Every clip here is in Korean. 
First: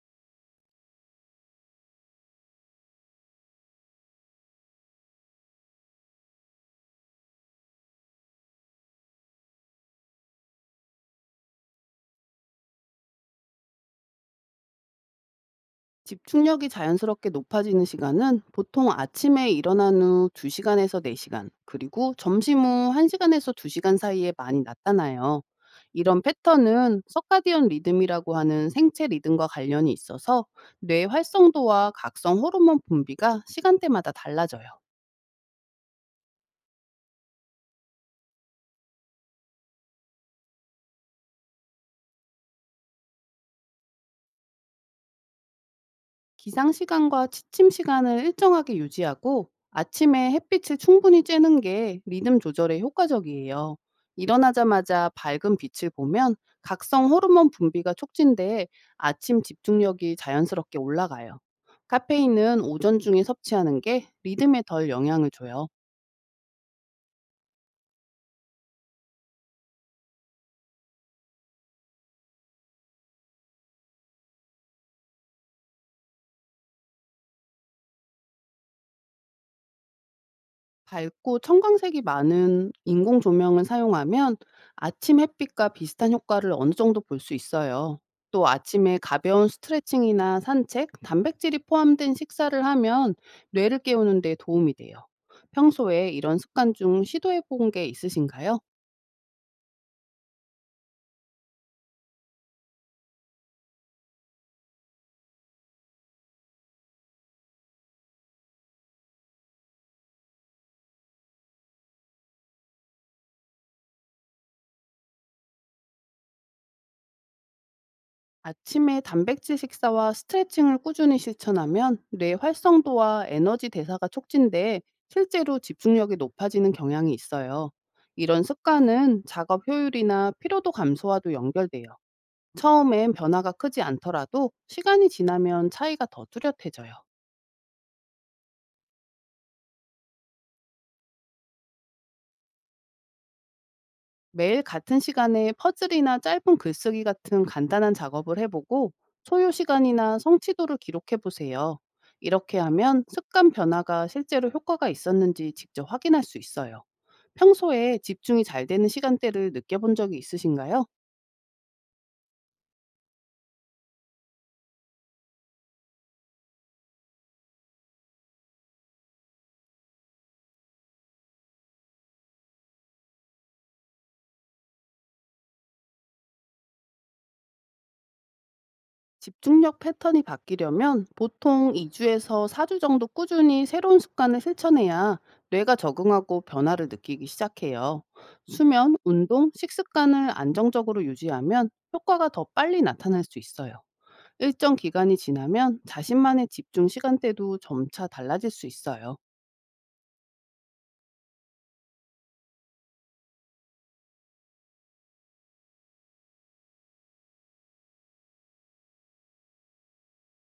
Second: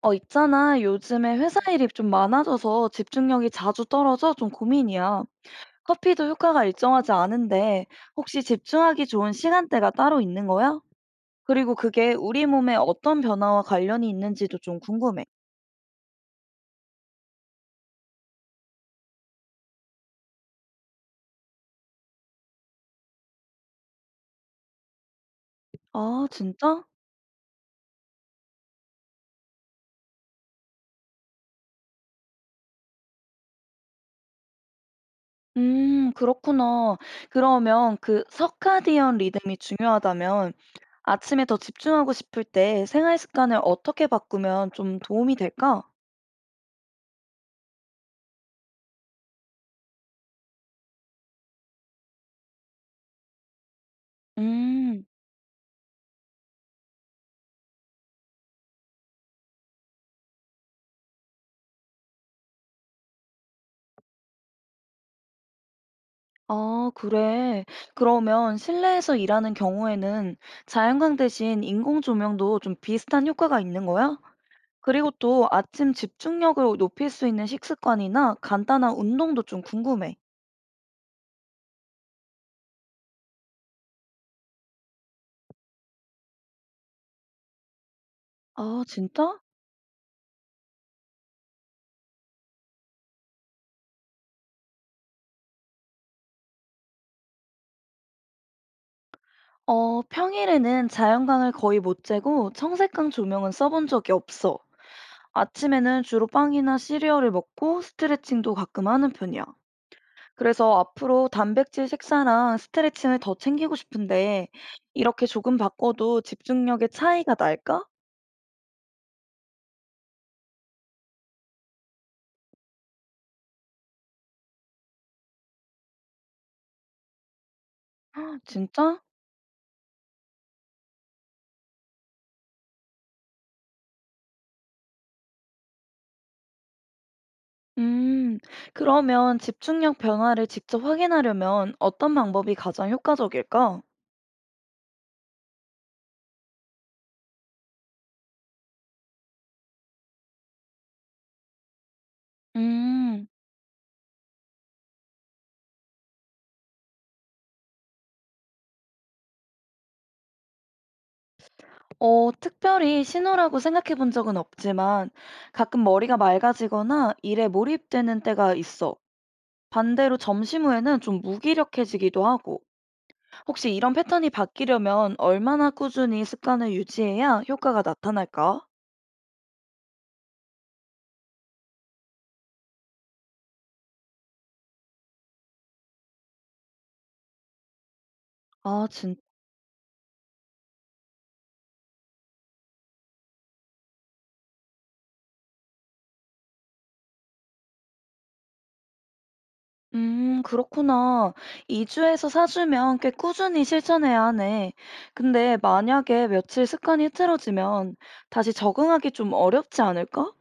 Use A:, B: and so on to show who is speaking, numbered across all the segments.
A: 어, 있잖아. 요즘에 회사 일이 좀 많아져서 집중력이 자주 떨어져 좀 고민이야. 커피도 효과가 일정하지 않은데 혹시 집중하기 좋은 시간대가 따로 있는 거야? 그리고 그게 우리 몸에 어떤 변화와 관련이 있는지도 좀 궁금해.
B: 집중력이 자연스럽게 높아지는 시간은 보통 아침에 일어난 후 2시간에서 4시간, 그리고 점심 후 1시간에서 2시간 사이에 많이 나타나요. 이런
A: 아, 진짜?
B: 패턴은 서카디언 리듬이라고 하는 생체 리듬과 관련이 있어서 뇌 활성도와 각성 호르몬 분비가 시간대마다 달라져요.
A: 그렇구나. 그러면 그 서카디언 리듬이 중요하다면 아침에 더 집중하고 싶을 때 생활 습관을 어떻게 바꾸면 좀 도움이 될까?
B: 기상 시간과 취침 시간을 일정하게 유지하고 아침에 햇빛을 충분히 쬐는 게 리듬 조절에 효과적이에요.
A: 음.
B: 일어나자마자 밝은 빛을 보면 각성 호르몬 분비가 촉진돼 아침 집중력이 자연스럽게 올라가요. 카페인은 오전 중에 섭취하는 게 리듬에 덜 영향을 줘요.
A: 아, 그래. 그러면 실내에서 일하는 경우에는 자연광 대신 인공 조명도 좀 비슷한 효과가 있는 거야? 그리고 또 아침 집중력을 높일 수 있는 식습관이나 간단한 운동도 좀 궁금해.
B: 밝고 청광색이 많은 인공 조명을 사용하면 아침 햇빛과 비슷한 효과를 어느 정도 볼 수 있어요. 또
A: 아,
B: 아침에
A: 진짜?
B: 가벼운 스트레칭이나 산책, 단백질이 포함된 식사를 하면 뇌를 깨우는 데 도움이 돼요. 평소에 이런 습관 중 시도해 본 게 있으신가요?
A: 어, 평일에는 자연광을 거의 못 쬐고 청색광 조명은 써본 적이 없어. 아침에는 주로 빵이나 시리얼을 먹고 스트레칭도 가끔 하는 편이야. 그래서 앞으로 단백질 식사랑 스트레칭을 더 챙기고 싶은데, 이렇게 조금 바꿔도 집중력의 차이가 날까?
B: 아침에 단백질 식사와 스트레칭을 꾸준히 실천하면 뇌 활성도와 에너지 대사가 촉진돼 실제로 집중력이 높아지는 경향이 있어요. 이런
A: 진짜?
B: 습관은 작업 효율이나 피로도 감소와도 연결돼요. 처음엔 변화가 크지 않더라도 시간이 지나면 차이가 더 뚜렷해져요.
A: 음, 그러면 집중력 변화를 직접 확인하려면 어떤 방법이 가장 효과적일까?
B: 매일 같은 시간에 퍼즐이나 짧은 글쓰기 같은 간단한 작업을 해보고 소요 시간이나 성취도를 기록해 보세요. 이렇게 하면
A: 음,
B: 습관 변화가 실제로 효과가 있었는지 직접 확인할 수 있어요. 평소에 집중이 잘 되는 시간대를 느껴본 적이 있으신가요?
A: 어, 특별히 신호라고 생각해 본 적은 없지만 가끔 머리가 맑아지거나 일에 몰입되는 때가 있어. 반대로 점심 후에는 좀 무기력해지기도 하고. 혹시 이런 패턴이 바뀌려면 얼마나 꾸준히 습관을 유지해야 효과가 나타날까?
B: 집중력 패턴이 바뀌려면 보통 2주에서 4주 정도 꾸준히 새로운 습관을 실천해야 뇌가 적응하고 변화를 느끼기 시작해요.
A: 아,
B: 수면,
A: 진,
B: 운동, 식습관을 안정적으로 유지하면 효과가 더 빨리 나타날 수 있어요. 일정 기간이 지나면 자신만의 집중 시간대도 점차 달라질 수 있어요.
A: 그렇구나. 2주에서 4주면 꽤 꾸준히 실천해야 하네. 근데 만약에 며칠 습관이 흐트러지면 다시 적응하기 좀 어렵지 않을까?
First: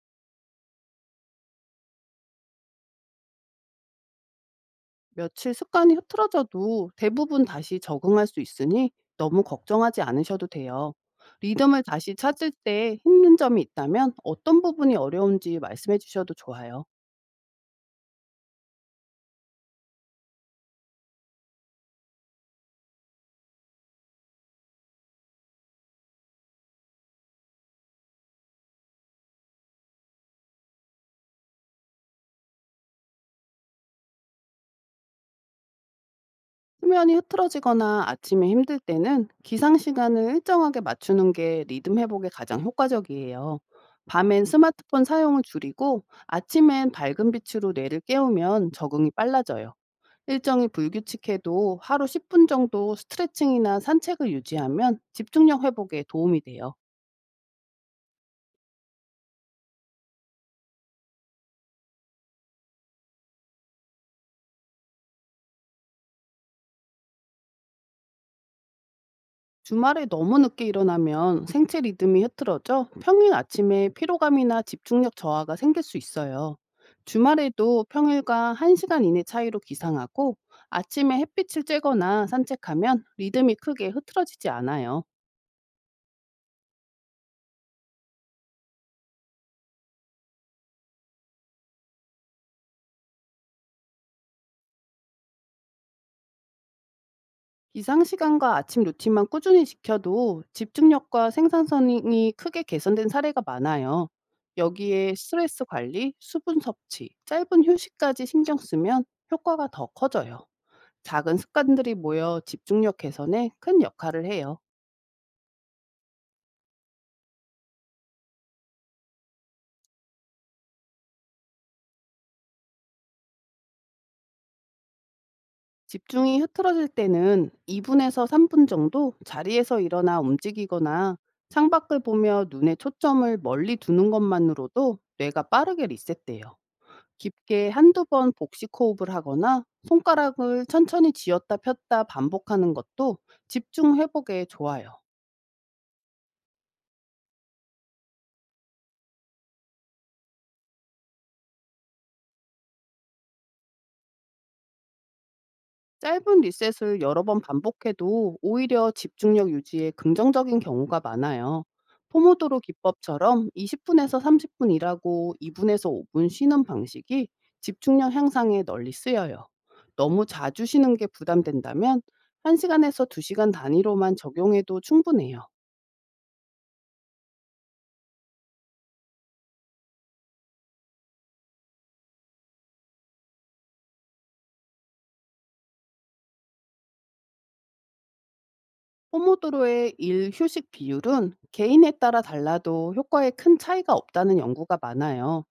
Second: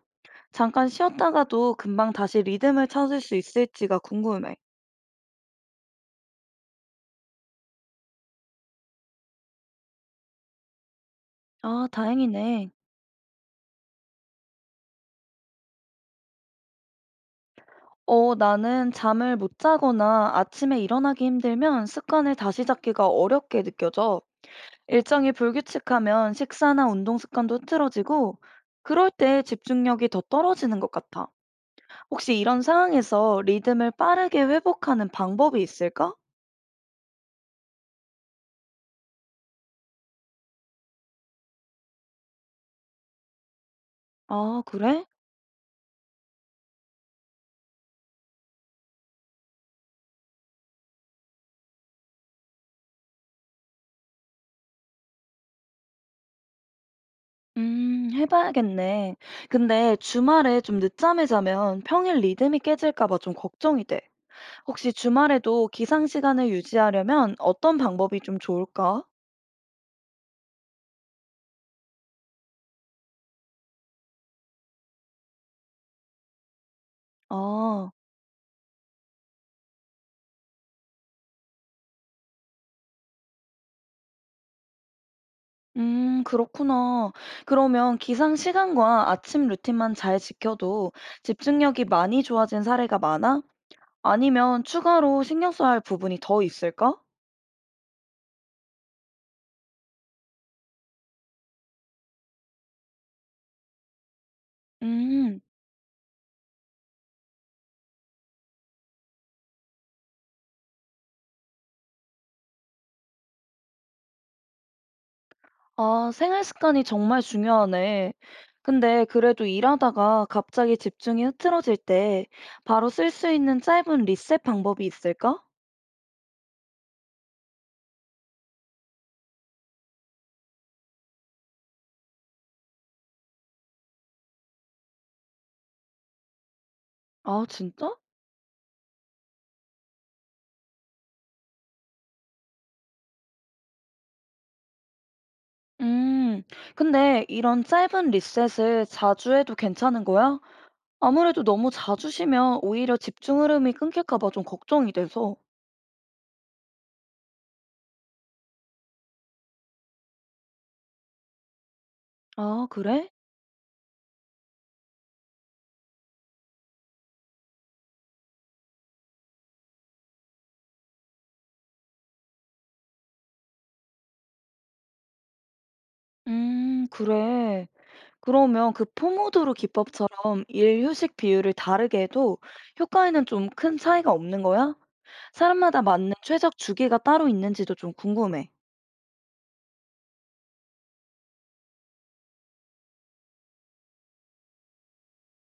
A: 잠깐 쉬었다가도 금방 다시 리듬을 찾을 수 있을지가 궁금해.
B: 며칠 습관이 흐트러져도 대부분 다시 적응할 수 있으니 너무 걱정하지 않으셔도 돼요. 리듬을
A: 아,
B: 다시 찾을
A: 다행이네.
B: 때 힘든 점이 있다면 어떤 부분이 어려운지 말씀해 주셔도 좋아요.
A: 어, 나는 잠을 못 자거나 아침에 일어나기 힘들면 습관을 다시 잡기가 어렵게 느껴져. 일정이 불규칙하면 식사나 운동 습관도 흐트러지고 그럴 때 집중력이 더 떨어지는 것 같아. 혹시 이런 상황에서 리듬을 빠르게 회복하는 방법이 있을까?
B: 수면이 흐트러지거나 아침에 힘들 때는 기상 시간을 일정하게 맞추는 게 리듬 회복에 가장 효과적이에요. 밤엔
A: 아,
B: 스마트폰
A: 그래?
B: 사용을 줄이고 아침엔 밝은 빛으로 뇌를 깨우면 적응이 빨라져요. 일정이 불규칙해도 하루 10분 정도 스트레칭이나 산책을 유지하면 집중력 회복에 도움이 돼요.
A: 해봐야겠네. 근데 주말에 좀 늦잠을 자면 평일 리듬이 깨질까 봐 좀 걱정이 돼. 혹시 주말에도 기상 시간을 유지하려면 어떤 방법이 좀 좋을까?
B: 주말에 너무 늦게 일어나면 생체 리듬이 흐트러져 평일 아침에 피로감이나 집중력 저하가 생길 수 있어요. 주말에도
A: 아.
B: 평일과 1시간 이내 차이로 기상하고 아침에 햇빛을 쬐거나 산책하면 리듬이 크게 흐트러지지 않아요.
A: 그렇구나. 그러면 기상 시간과 아침 루틴만 잘 지켜도 집중력이 많이 좋아진 사례가 많아? 아니면 추가로 신경 써야 할 부분이 더 있을까?
B: 기상 시간과 아침 루틴만 꾸준히 지켜도 집중력과 생산성이 크게 개선된 사례가 많아요. 여기에
A: 음,
B: 스트레스 관리, 수분 섭취, 짧은 휴식까지 신경 쓰면 효과가 더 커져요. 작은 습관들이 모여 집중력 개선에 큰 역할을 해요.
A: 아, 생활 습관이 정말 중요하네. 근데 그래도 일하다가 갑자기 집중이 흐트러질 때 바로 쓸 수 있는 짧은 리셋 방법이 있을까?
B: 집중이 흐트러질 때는 2분에서 3분 정도 자리에서 일어나 움직이거나 창밖을 보며 눈의 초점을 멀리 두는 것만으로도 뇌가 빠르게 리셋돼요.
A: 아,
B: 깊게
A: 진짜?
B: 한두 번 복식 호흡을 하거나 손가락을 천천히 쥐었다 폈다 반복하는 것도 집중 회복에 좋아요.
A: 음, 근데 이런 짧은 리셋을 자주 해도 괜찮은 거야? 아무래도 너무 자주 쉬면 오히려 집중 흐름이 끊길까 봐 좀 걱정이 돼서.
B: 짧은 리셋을 여러 번 반복해도 오히려 집중력 유지에 긍정적인 경우가 많아요. 포모도로
A: 아, 그래?
B: 기법처럼 20 분에서 30분 일하고 2 분에서 5분 쉬는 방식이 집중력 향상에 널리 쓰여요. 너무 자주 쉬는 게 부담된다면 1 시간에서 2 시간 단위로만 적용해도 충분해요.
A: 그래. 그러면 그 포모도로 기법처럼 일 휴식 비율을 다르게 해도 효과에는 좀 큰 차이가 없는 거야? 사람마다 맞는 최적 주기가 따로 있는지도 좀 궁금해.
B: 포모도로의 일 휴식 비율은 개인에 따라 달라도 효과에 큰 차이가 없다는 연구가 많아요.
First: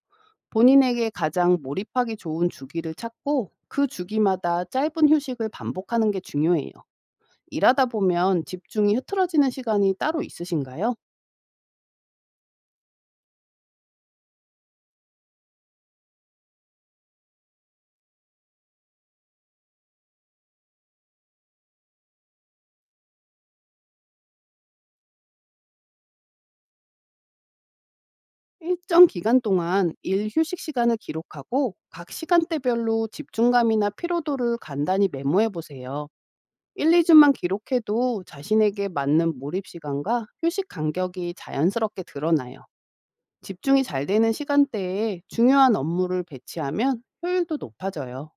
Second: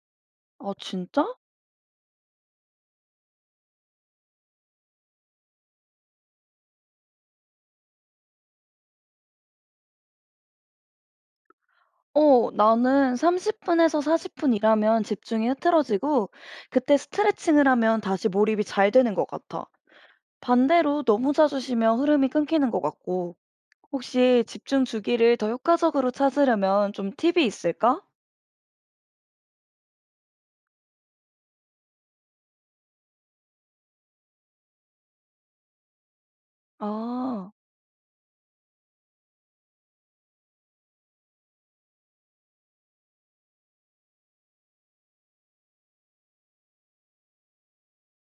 A: 아,
B: 본인에게
A: 진짜?
B: 가장 몰입하기 좋은 주기를 찾고 그 주기마다 짧은 휴식을 반복하는 게 중요해요. 일하다 보면 집중이 흐트러지는 시간이 따로 있으신가요?
A: 어, 나는 30분에서 40분 일하면 집중이 흐트러지고, 그때 스트레칭을 하면 다시 몰입이 잘 되는 것 같아. 반대로 너무 자주 쉬면 흐름이 끊기는 것 같고. 혹시 집중 주기를 더 효과적으로 찾으려면 좀 팁이 있을까?
B: 일정 기간 동안 일 휴식 시간을 기록하고 각 시간대별로 집중감이나 피로도를 간단히 메모해 보세요. 1-2 주만
A: 아,
B: 기록해도 자신에게 맞는 몰입 시간과 휴식 간격이 자연스럽게 드러나요. 집중이 잘 되는 시간대에 중요한 업무를 배치하면 효율도 높아져요.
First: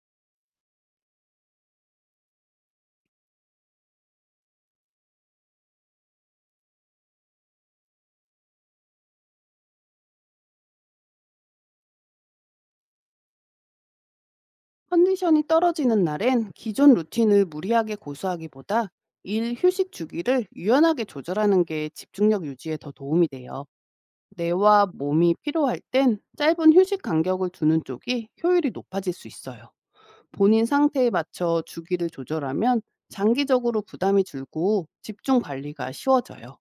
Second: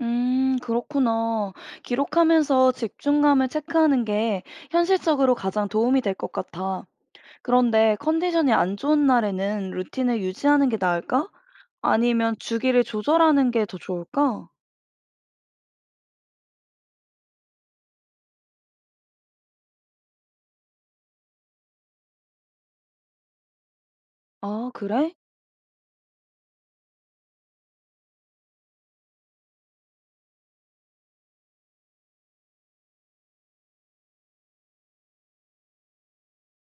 A: 그렇구나. 기록하면서 집중감을 체크하는 게 현실적으로 가장 도움이 될 것 같아. 그런데 컨디션이 안 좋은 날에는 루틴을 유지하는 게 나을까? 아니면 주기를 조절하는 게 더 좋을까?
B: 컨디션이 떨어지는 날엔 기존 루틴을 무리하게 고수하기보다 일 휴식 주기를 유연하게 조절하는 게 집중력 유지에 더 도움이 돼요.
A: 아,
B: 뇌와
A: 그래?
B: 몸이 피로할 땐 짧은 휴식 간격을 두는 쪽이 효율이 높아질 수 있어요. 본인 상태에 맞춰 주기를 조절하면 장기적으로 부담이 줄고 집중 관리가 쉬워져요.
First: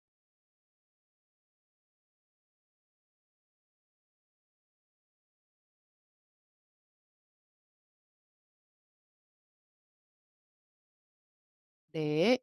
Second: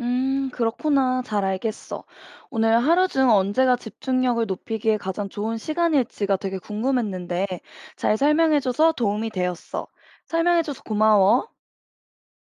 A: 그렇구나. 잘 알겠어. 오늘 하루 중 언제가 집중력을 높이기에 가장 좋은 시간일지가 되게 궁금했는데 잘 설명해줘서 도움이 되었어. 설명해줘서 고마워.
B: 네.